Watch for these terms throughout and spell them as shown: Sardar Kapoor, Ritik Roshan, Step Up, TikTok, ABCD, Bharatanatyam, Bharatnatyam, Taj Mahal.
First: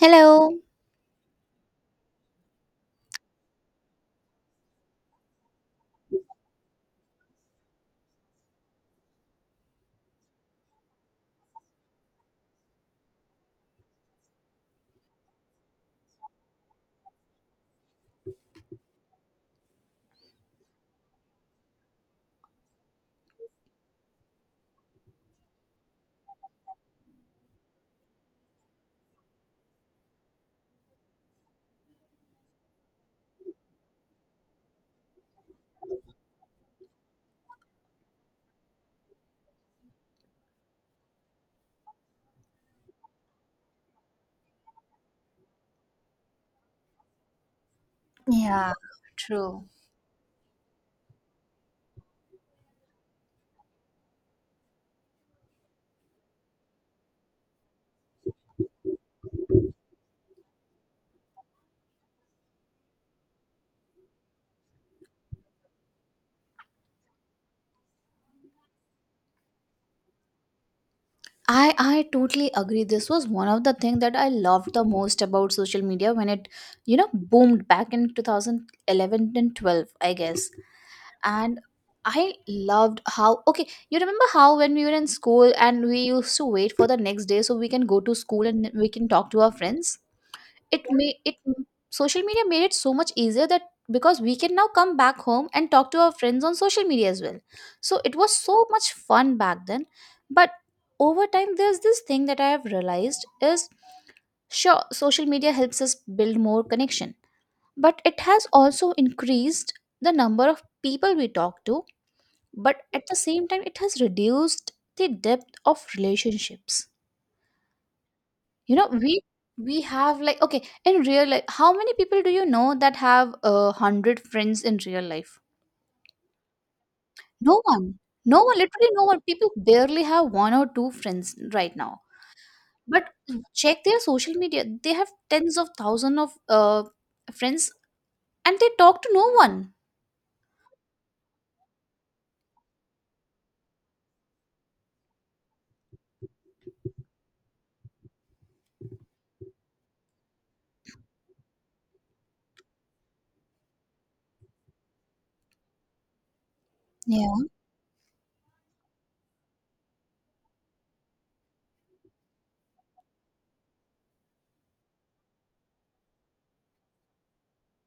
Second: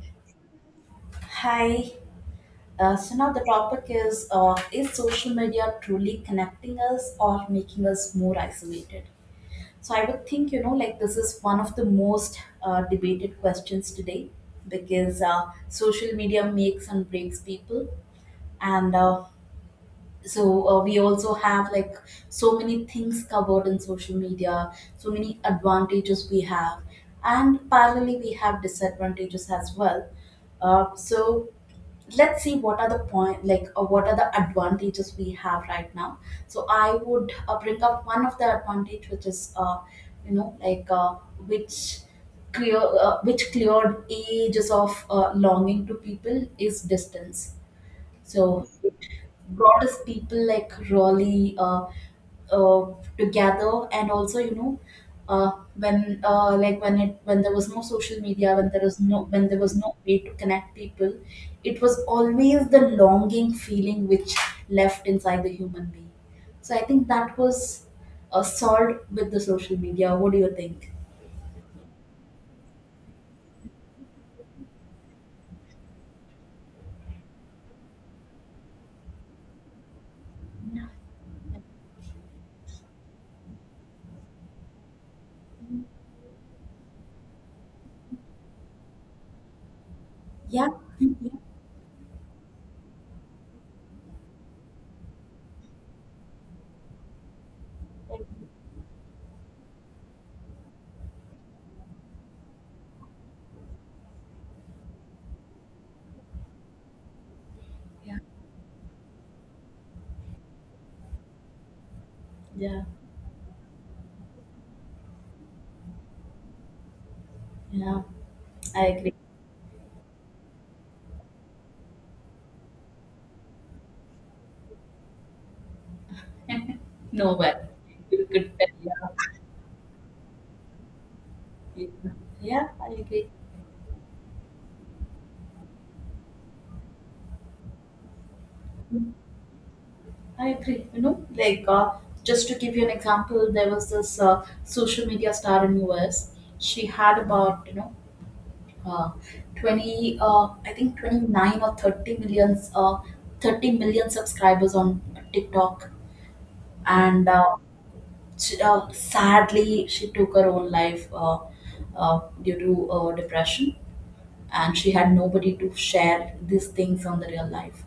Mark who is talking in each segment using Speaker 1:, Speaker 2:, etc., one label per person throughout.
Speaker 1: Hello.
Speaker 2: Hi. So now the topic is: is social media truly connecting us or making us more isolated? So I would think, you know, like this is one of the most debated questions today because social media makes and breaks people, and so we also have, like, so many things covered in social media, so many advantages we have, and parallelly we have disadvantages as well. So let's see what are the point, like, what are the advantages we have right now, so I would bring up one of the advantage which is like which which cleared ages of longing to people is distance. So
Speaker 1: Yeah,
Speaker 2: it
Speaker 1: true.
Speaker 2: brought us people like Raleigh uh, together, and also, you know, when like when it when there was no social media, when there was no way to connect people, it was always the longing feeling which left inside the human being. So I think that was solved with the social media. What do you think?
Speaker 1: I totally agree. This was one of the things that I loved the most about social media when it boomed back in 2011 and 12, I guess.
Speaker 2: Yeah.
Speaker 1: And I loved how, okay, you remember how when we were in school and we used to wait for the next day so we can go to school and we can talk to our friends?
Speaker 2: Yeah.
Speaker 1: It
Speaker 2: Yeah.
Speaker 1: may it social media made it so much easier that because we can now come back home and talk to our friends on social media as well. So it was so much fun back then, but over time there's this thing that I have realized is, sure, social media helps us build more connection, but
Speaker 2: Yeah.
Speaker 1: it has also increased the number of people we talk to, but
Speaker 2: Yeah.
Speaker 1: at the same time it has reduced the depth of relationships.
Speaker 2: Yeah.
Speaker 1: You
Speaker 2: I
Speaker 1: know,
Speaker 2: agree.
Speaker 1: we have like, okay, in real life how many people do you know that have a hundred friends in real life?
Speaker 2: No,
Speaker 1: No
Speaker 2: but
Speaker 1: one.
Speaker 2: you
Speaker 1: No
Speaker 2: could
Speaker 1: one.
Speaker 2: tell.
Speaker 1: Literally no
Speaker 2: Yeah.
Speaker 1: one. People barely have one or two friends right now.
Speaker 2: Yeah, I
Speaker 1: But
Speaker 2: agree.
Speaker 1: check their social media, they have tens of thousands of uh, friends, and they talk to no one.
Speaker 2: I agree. You know, like, just to give you an example, there was this social media star in US. She had about, you know, uh, twenty, I think 29 or 30 million subscribers on TikTok, and
Speaker 1: Yeah,
Speaker 2: sadly, she took her own life due to depression, and she had nobody to share these things on the real life.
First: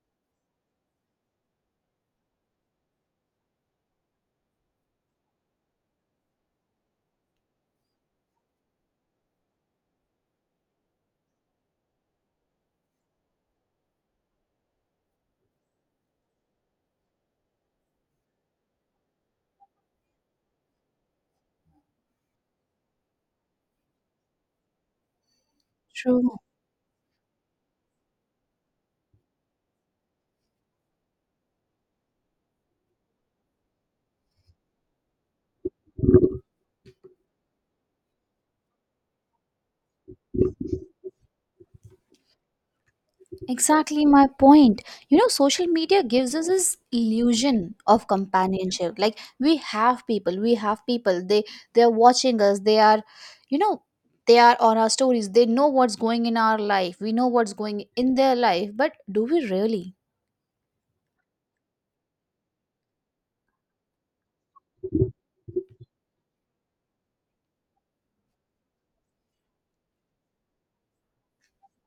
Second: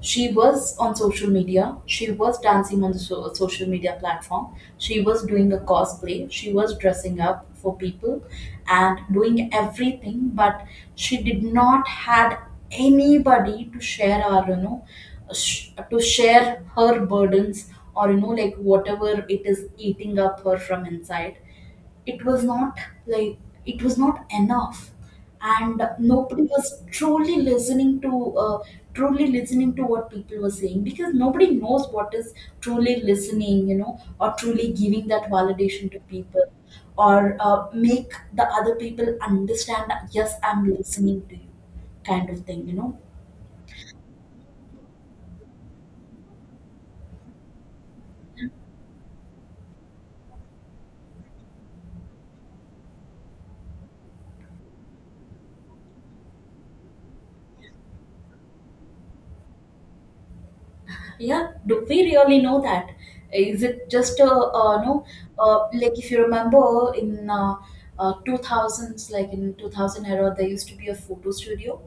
Speaker 2: She was on social media. She was dancing on the social media platform. She was doing a cosplay. She was dressing up for people and doing everything, but she did not had anybody to share her burdens, or, you know, like whatever it is eating up her from inside, it was not like it was not enough, and
Speaker 1: true.
Speaker 2: nobody was truly listening to what people were saying, because nobody knows what is truly listening, you know, or truly giving that validation to people, or make the other people understand that, yes, I'm listening to you, kind of thing, you know.
Speaker 1: Exactly my point. You know, social media gives us this illusion of companionship. Like we have people, we have people. They are watching us. They you know, are on our stories. They know what's going in our life. We know what's going in their life. But do we really?
Speaker 2: Yeah, do we really know that? Is it just a, no. Like if you remember in 2000s, like in 2000 era, there used to be a photo studio.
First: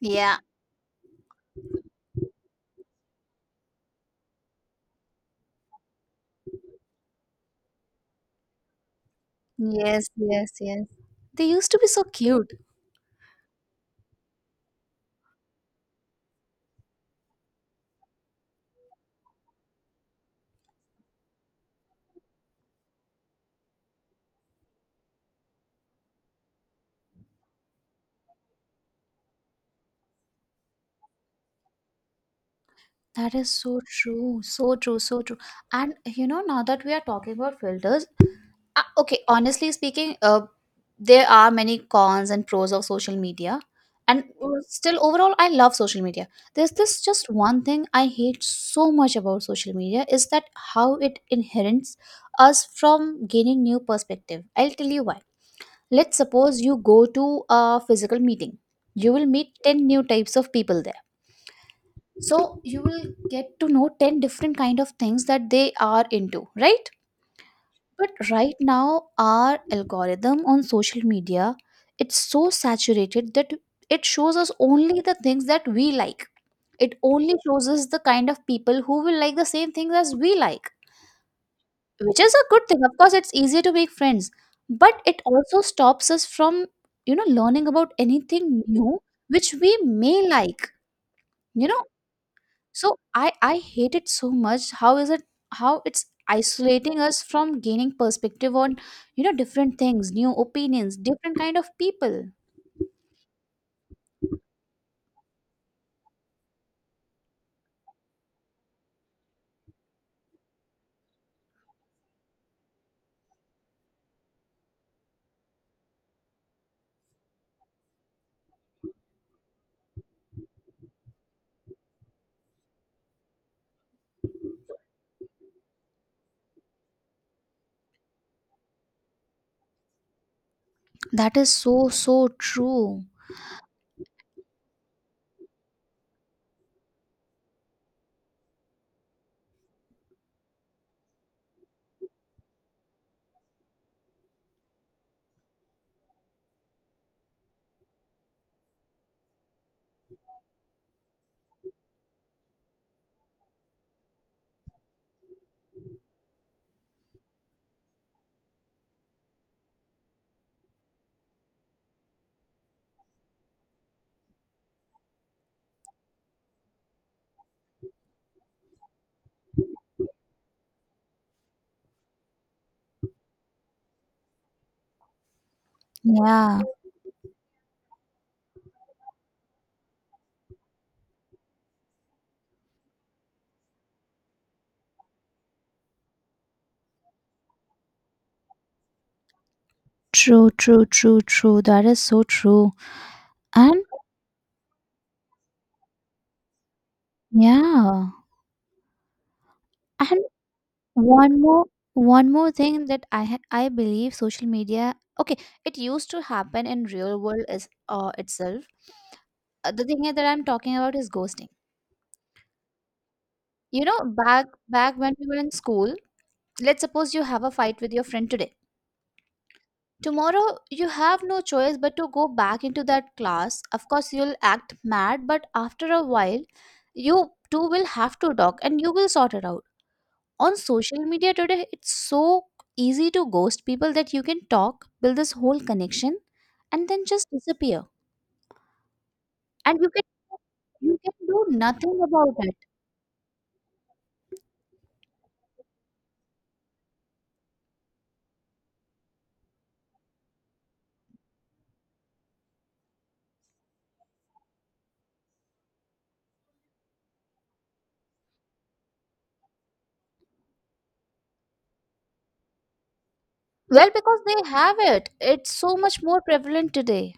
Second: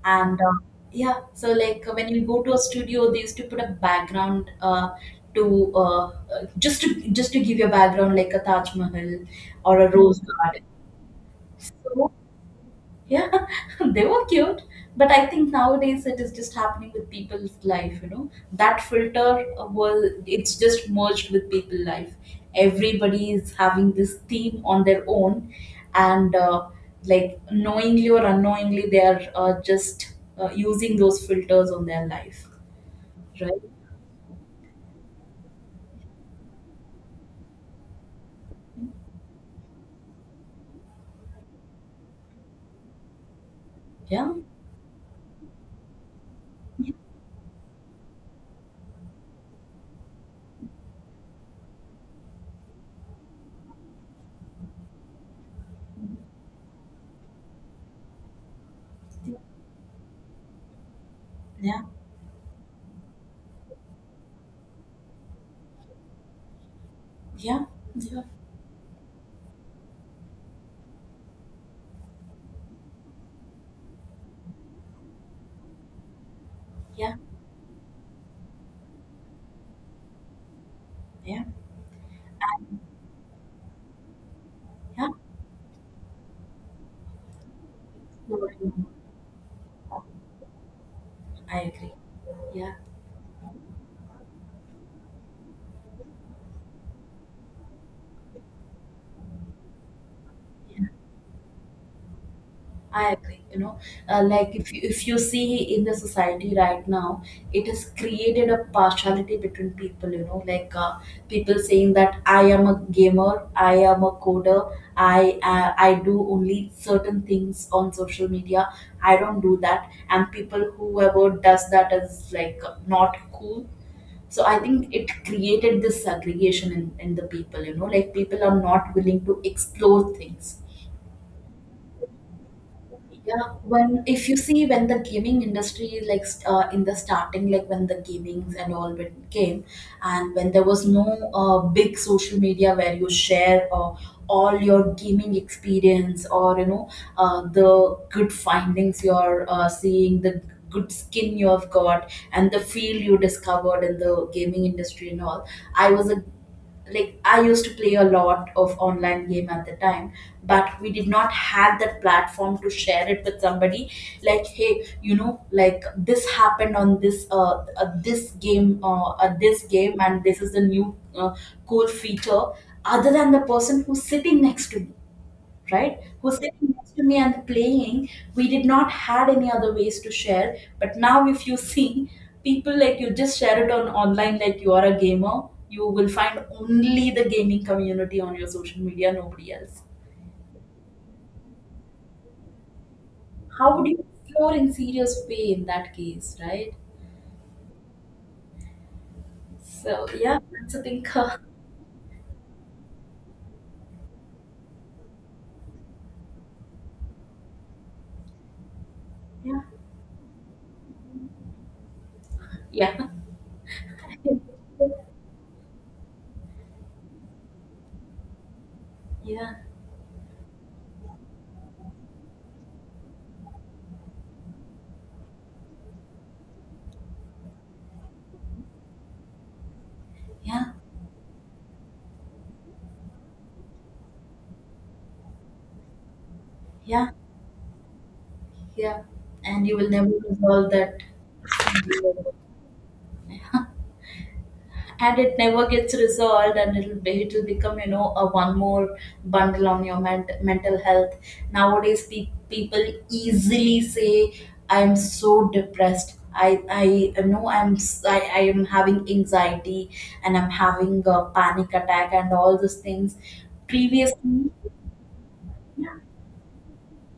Speaker 1: Yeah,
Speaker 2: And yeah, so, like, when you go to a studio, they used to put a background to just to just to give you a background, like a Taj Mahal or a
Speaker 1: yes,
Speaker 2: rose
Speaker 1: yes,
Speaker 2: garden.
Speaker 1: yes. They used to be so
Speaker 2: So
Speaker 1: cute.
Speaker 2: yeah, they were cute. But I think nowadays it is just happening with people's life, you know. That filter was it's just merged with people's life. Everybody is having this theme on their own, and like, knowingly or unknowingly, they are just using those filters on their life,
Speaker 1: That is
Speaker 2: right?
Speaker 1: so true, so true, so true. And you know, now that we are talking about filters, okay, honestly speaking, there are many cons and pros of social media. And
Speaker 2: Yeah,
Speaker 1: still, overall, I love social media. There's this just one thing I hate so much about social media is that how it inherits us from gaining new perspective. I'll tell you why. Let's suppose you go to a physical meeting. You will meet 10 new types of people there,
Speaker 2: yeah,
Speaker 1: so you will get to know 10 different kind of things that they are into, right?
Speaker 2: yeah,
Speaker 1: But
Speaker 2: yeah,
Speaker 1: right now our algorithm on social media, it's so saturated that it shows us only the things that we like. It
Speaker 2: yeah,
Speaker 1: only shows us the kind of people who will like the same things as we like,
Speaker 2: yeah.
Speaker 1: which is a good thing. Of course, it's easier to make friends, but
Speaker 2: Yeah.
Speaker 1: it also stops us from learning about anything new, which we may like
Speaker 2: I
Speaker 1: you know
Speaker 2: agree. Yeah.
Speaker 1: So I hate it so much. How is it? How it's isolating us from gaining perspective on different things, new
Speaker 2: Yeah.
Speaker 1: opinions, different kind of people.
Speaker 2: I agree. You know, like if you see in the society right now, it has created a partiality between people. You know, like, people saying that I am a gamer, I am a coder, I do only certain things on social media. I don't do that, and people whoever does that is like not cool. So I think it created this segregation in the people. You know, like, people are not willing to explore things.
Speaker 1: That is so so true.
Speaker 2: Yeah, when if you see, when the gaming industry is like in the starting, like when the gamings and all when came, and when there was no big social media where you share all your gaming experience, or you know, the good findings you're seeing, the good skin you have got and the field you discovered in the gaming industry and all. I was a like I used to play a lot of online game at the time, but we did not have that platform to share it with somebody, like, hey, you know, like, this happened on this game, and this is the new cool feature, other than the person who's sitting next to me, right, who's
Speaker 1: Yeah,
Speaker 2: sitting next to me and playing. We did not had any other ways to share, but now if you see, people, like, you just share it on online. Like, you are a gamer, you will find only the gaming community on your social media, nobody else.
Speaker 1: true, true, true, true. That is so true.
Speaker 2: How
Speaker 1: And
Speaker 2: would you explore in serious way in that case, right?
Speaker 1: yeah.
Speaker 2: So yeah, that's a thing.
Speaker 1: One more one more thing that I believe social media, okay, it used to happen in real world is itself.
Speaker 2: Yeah.
Speaker 1: The thing that I'm talking about is ghosting.
Speaker 2: Yeah.
Speaker 1: You know, back when we were in school, let's suppose you have a fight with your friend today.
Speaker 2: Yeah.
Speaker 1: Tomorrow you have no choice but to go back into that class. Of course, you'll act mad, but after a while, you two will have to talk and you will sort it out. On
Speaker 2: Yeah.
Speaker 1: social media today it's so easy to ghost people that you can talk, build this whole connection, and then
Speaker 2: Yeah.
Speaker 1: just disappear.
Speaker 2: Yeah. And you
Speaker 1: And you
Speaker 2: will
Speaker 1: can
Speaker 2: never resolve
Speaker 1: you
Speaker 2: that.
Speaker 1: can do nothing about it.
Speaker 2: And it never gets resolved, and it'll become, you know, a one more bundle on your mental health. Nowadays, people easily say I'm so depressed. I know I am having anxiety, and I'm having a panic attack and all those things
Speaker 1: Well, because
Speaker 2: previously.
Speaker 1: they have it, it's so much more prevalent today.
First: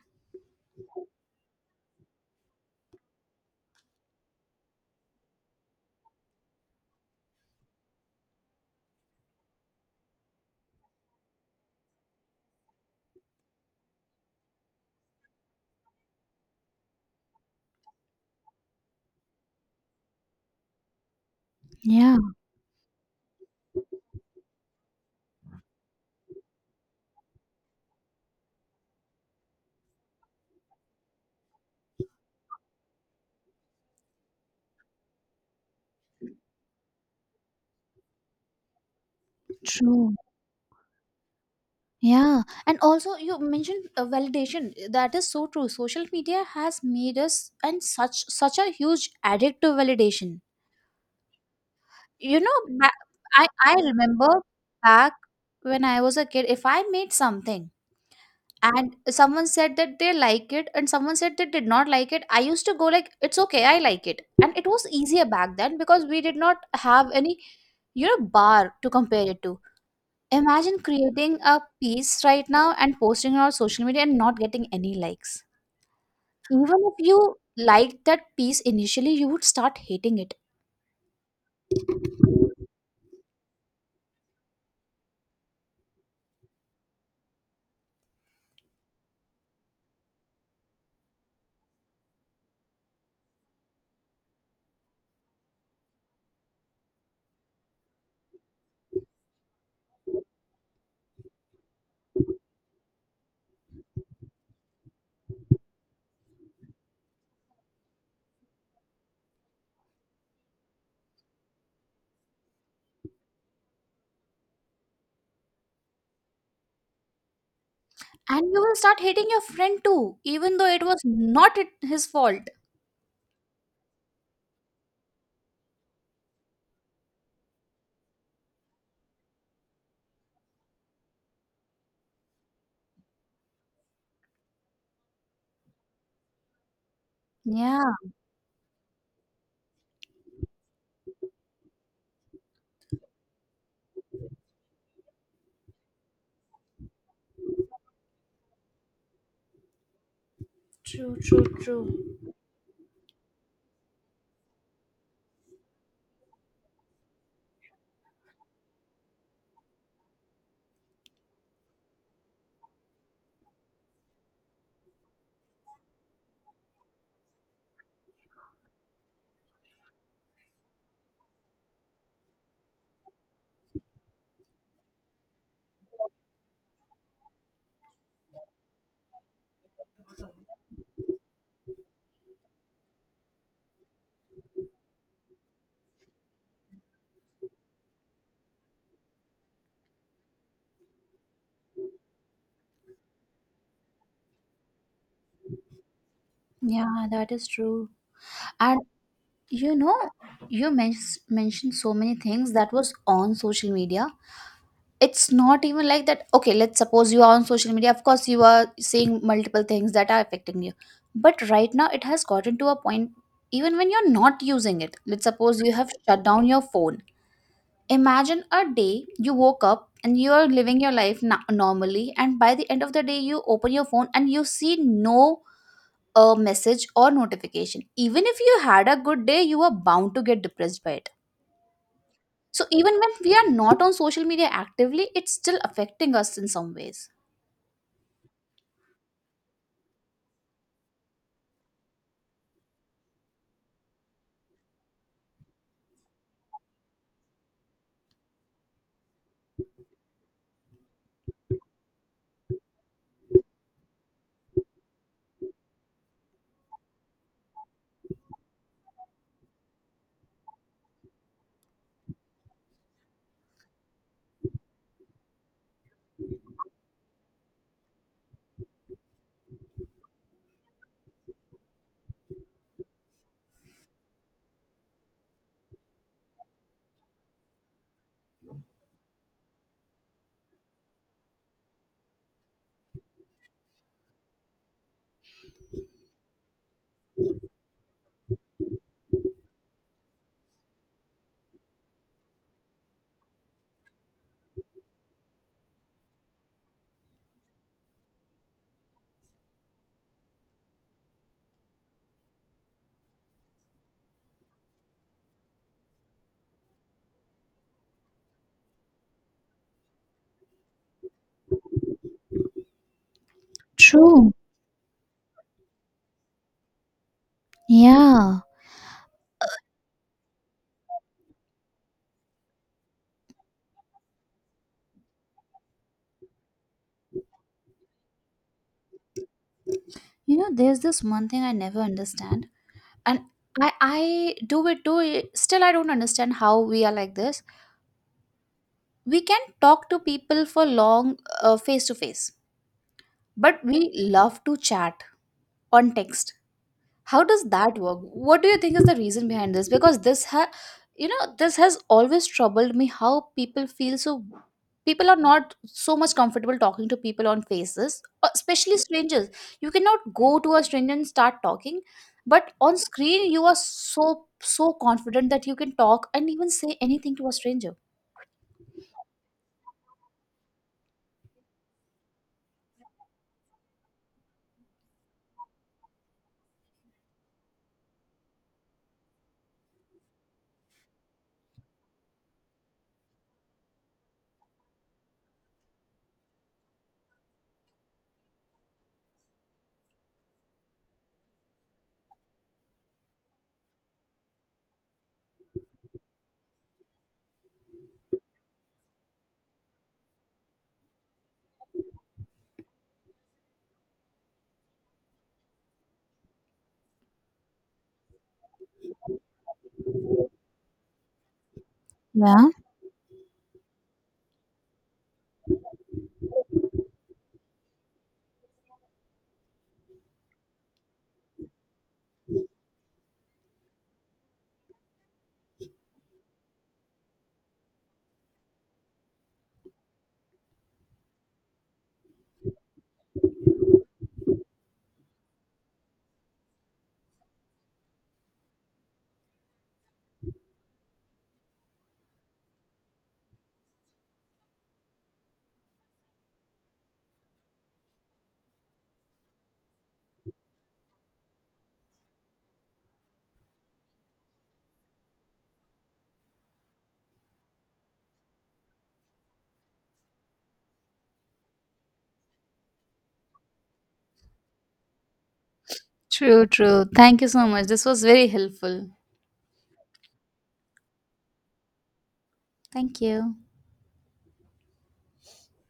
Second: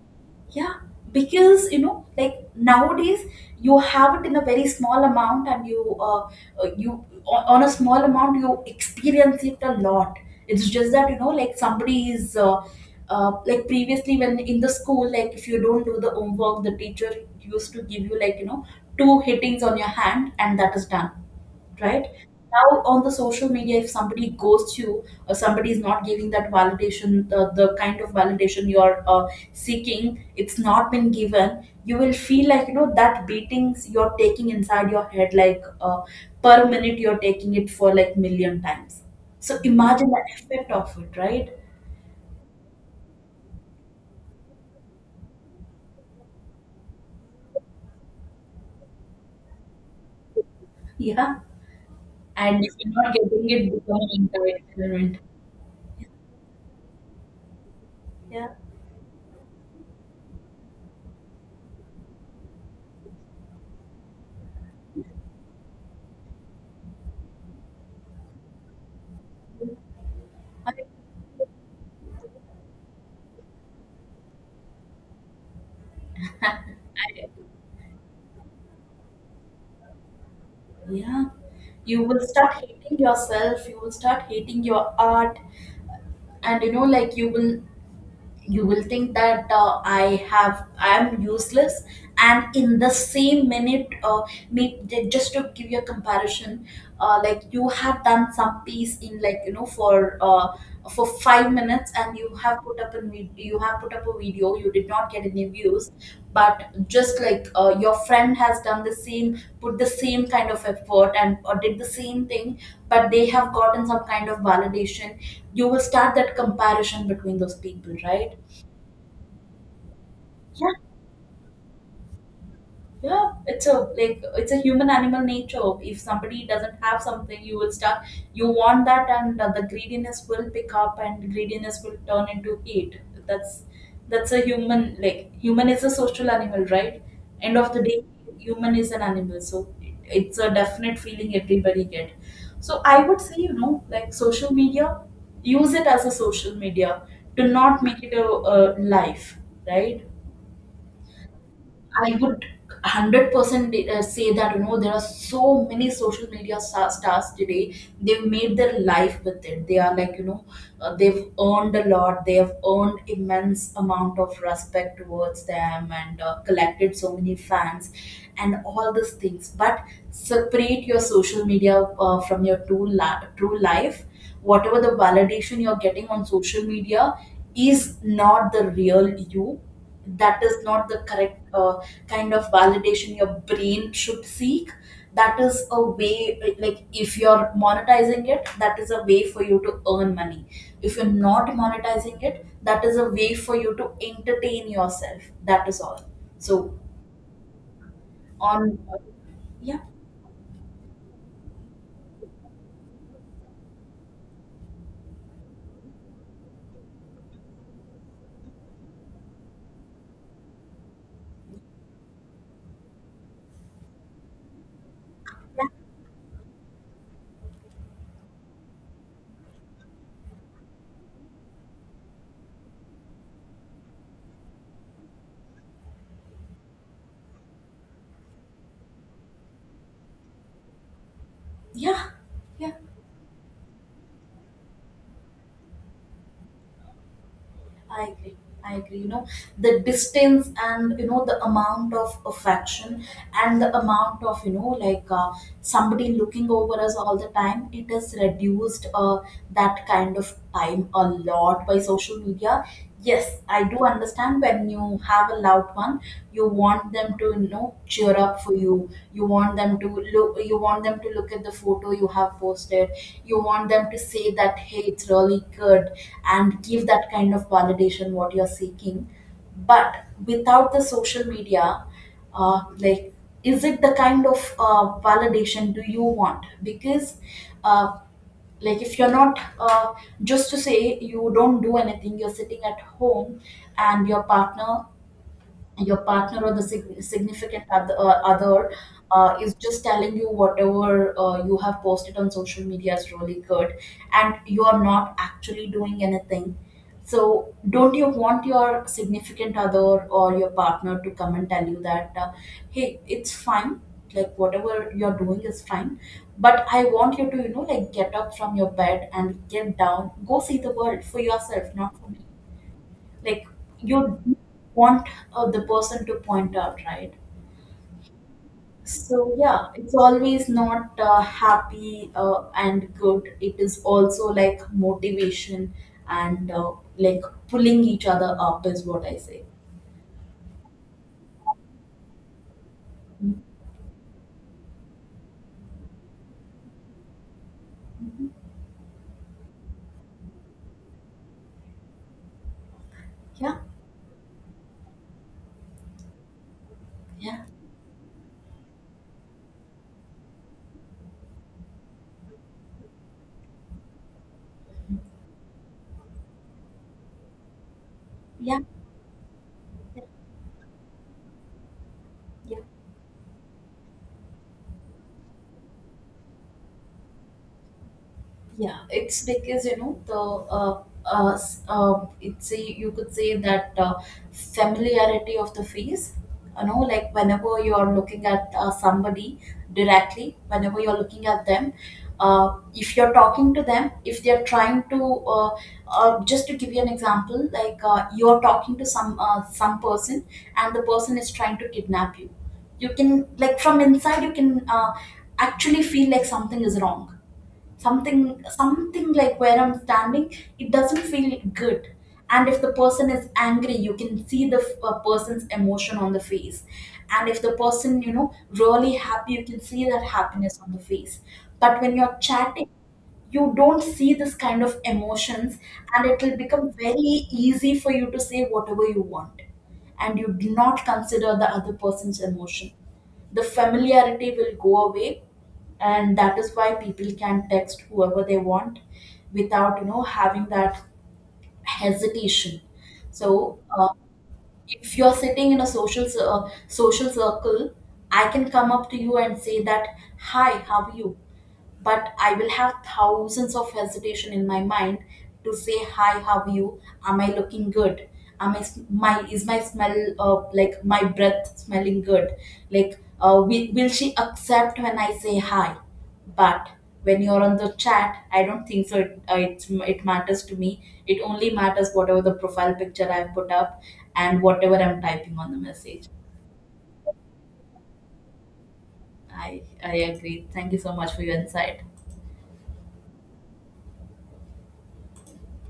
Speaker 2: Yeah, because, you know, like nowadays you have it in a very small amount, and you on a small amount you experience it a lot. It's just that, you know, like somebody is. Like previously when in the school, like if you don't do the homework, the teacher used to give you, like, you know, two hittings on your hand, and that is done, right?
Speaker 1: Yeah,
Speaker 2: Now on the social media, if somebody ghosts you or somebody is not giving that validation, the kind of validation you are seeking, it's not been given. You will feel like, you know, that beatings you're taking inside your head, like, per minute you're taking it for like million times. So imagine
Speaker 1: true.
Speaker 2: the effect of it, right?
Speaker 1: Yeah. And also you mentioned validation. That is so true. Social media has made us and such a huge addict to validation.
Speaker 2: Yeah,
Speaker 1: You know,
Speaker 2: and if
Speaker 1: ba
Speaker 2: you're not getting it,
Speaker 1: I
Speaker 2: become
Speaker 1: remember
Speaker 2: an
Speaker 1: back
Speaker 2: entitlement.
Speaker 1: when I was a kid, if I made something
Speaker 2: Yeah.
Speaker 1: and someone said that they like it and someone said they did not like it, I used to go like, it's okay, I like it. And it was easier back then because we did not have any bar to compare it to.
Speaker 2: I,
Speaker 1: Imagine creating a piece right now and posting it on social media and not getting any likes. Even if
Speaker 2: I
Speaker 1: you liked that piece initially, you would start hating it.
Speaker 2: Yeah, you will start hating yourself, you will start hating your art, and you know, like, you will think that I am useless, and in the same minute, just to give you a comparison, like you have done some piece in, like, you know, for 5 minutes, and you have put up a video, you did not get any views, but just like, your friend has done the same, put the same kind of effort and or did the same thing, but they have gotten some kind of validation, you will start that comparison between those people, right?
Speaker 1: And you will start hating your friend too, even though it
Speaker 2: Yeah.
Speaker 1: was not his fault.
Speaker 2: Yeah. It's a, human animal nature. If somebody doesn't have something, you will start. You want that, and the greediness will pick up, and greediness will turn into hate. That's that's a human, like human is a social animal, right? End of the
Speaker 1: Yeah.
Speaker 2: day, human is an animal, so it's a definite feeling everybody get. So I would say, you know, like, social media, use it as a social media. Do not make it a life, right?
Speaker 1: True, true,
Speaker 2: I
Speaker 1: true.
Speaker 2: would 100% say that, you know, there are so many social media stars today. They've made their life with it. They are, like, you know, they've earned a lot, they have earned immense amount of respect towards them, and collected so many fans and all these things, but separate your social media from your true life. Whatever the validation you're getting on social media is not the real you. That is not the correct, kind of validation your brain should seek. That is a way, like if you're monetizing it, that is a way for you to earn money. If you're not monetizing it, that is a way for you to entertain yourself. That is all. So
Speaker 1: Yeah, that is true.
Speaker 2: on.
Speaker 1: And you
Speaker 2: Yeah.
Speaker 1: know, you men- mentioned so many things that was on social media. It's not even like that. Okay, let's suppose you are on social media. Of course, you are seeing multiple things that are affecting you. But right now, it has gotten to a point, even when you're not using it. Let's suppose you have shut down your phone. Imagine a day you woke up and you are living your life normally, and by the end of the day, you open your phone and you see no message or notification. Even if you had a good day, you are bound to get depressed by it.
Speaker 2: Yeah.
Speaker 1: So,
Speaker 2: Yeah.
Speaker 1: even when we are not on social media actively, it's still affecting us in some ways.
Speaker 2: I agree. I agree, you know, the distance and, you know, the amount of affection, and the amount of, you know, like, somebody looking over us all the time, it is reduced that kind of time a lot by social media. Yes, I do understand when you have a loved one, you want them to, you know, cheer up for you. You want them to look. You want them to look at the photo you have posted. You want them to say that, hey, it's really good, and give that kind of validation what you're seeking. But without the social media, like, is it the kind of validation do you want? Because uh, like if you're not, just to say you don't do anything, you're sitting at home, and your partner or the significant other, is just telling you whatever you have posted on social media is really good, and you are not actually doing anything. So don't you want your significant other or your partner to come and tell you that, hey, it's fine, like whatever you're doing is fine, but I want you to, you know, like, get up from your bed and get down, go see the world for yourself, not for me, like, you
Speaker 1: True.
Speaker 2: want, the person to point out, right?
Speaker 1: Yeah.
Speaker 2: So yeah, it's always not happy and good, it is also like motivation, and like pulling each other up is what I say.
Speaker 1: You know, there's this one thing I never understand, and I I do it too. Still, I don't understand how we are like this.
Speaker 2: Mhm.
Speaker 1: We can talk to people for long, face to face.
Speaker 2: Yeah.
Speaker 1: But we love to chat on text. How
Speaker 2: Yeah.
Speaker 1: does that work? What do you think is the reason behind this? Because this ha you know, this has always troubled me how people feel so people are not so much comfortable talking to people on faces,
Speaker 2: Yeah.
Speaker 1: especially strangers. You cannot go to a stranger and start talking, but
Speaker 2: Yeah.
Speaker 1: on screen you are so so confident that you can talk and even say anything to a stranger.
Speaker 2: Yeah, it's because, you know, the you could say that, familiarity of the face. You know, like whenever you are looking at somebody directly, whenever you are looking at them, if you're talking to them, if they're trying to, just to give you an example, like, you're talking to some person, and the person is trying to kidnap you, you can, like, from inside you can, actually feel like something is wrong, something like where I'm standing it doesn't feel good, and if the person is angry you can see the person's emotion on the face, and if the person, you know, really happy, you can see that happiness on the face. But when you're
Speaker 1: Yeah.
Speaker 2: chatting, you don't see this kind of emotions, and it will become very easy for you to say whatever you want, and you do not consider the other person's emotion. The familiarity will go away, and that is why people can text whoever they want without, you know, having that hesitation. So, if you're sitting in a social social circle, I can come up to you and say that, hi, how are you? But I will have thousands of hesitation in my mind to say hi, how are you? Am I looking good? Am I s- my is my smell, like, my breath smelling good? Like, will she accept when I say hi? But when you're on the chat, I don't think so. It matters to me. It only matters whatever the profile picture I've put up and whatever I'm typing on the message.
Speaker 1: True, true. Thank you so much. This was very helpful.
Speaker 2: I agree. Thank you so much for your insight.
Speaker 1: Thank you.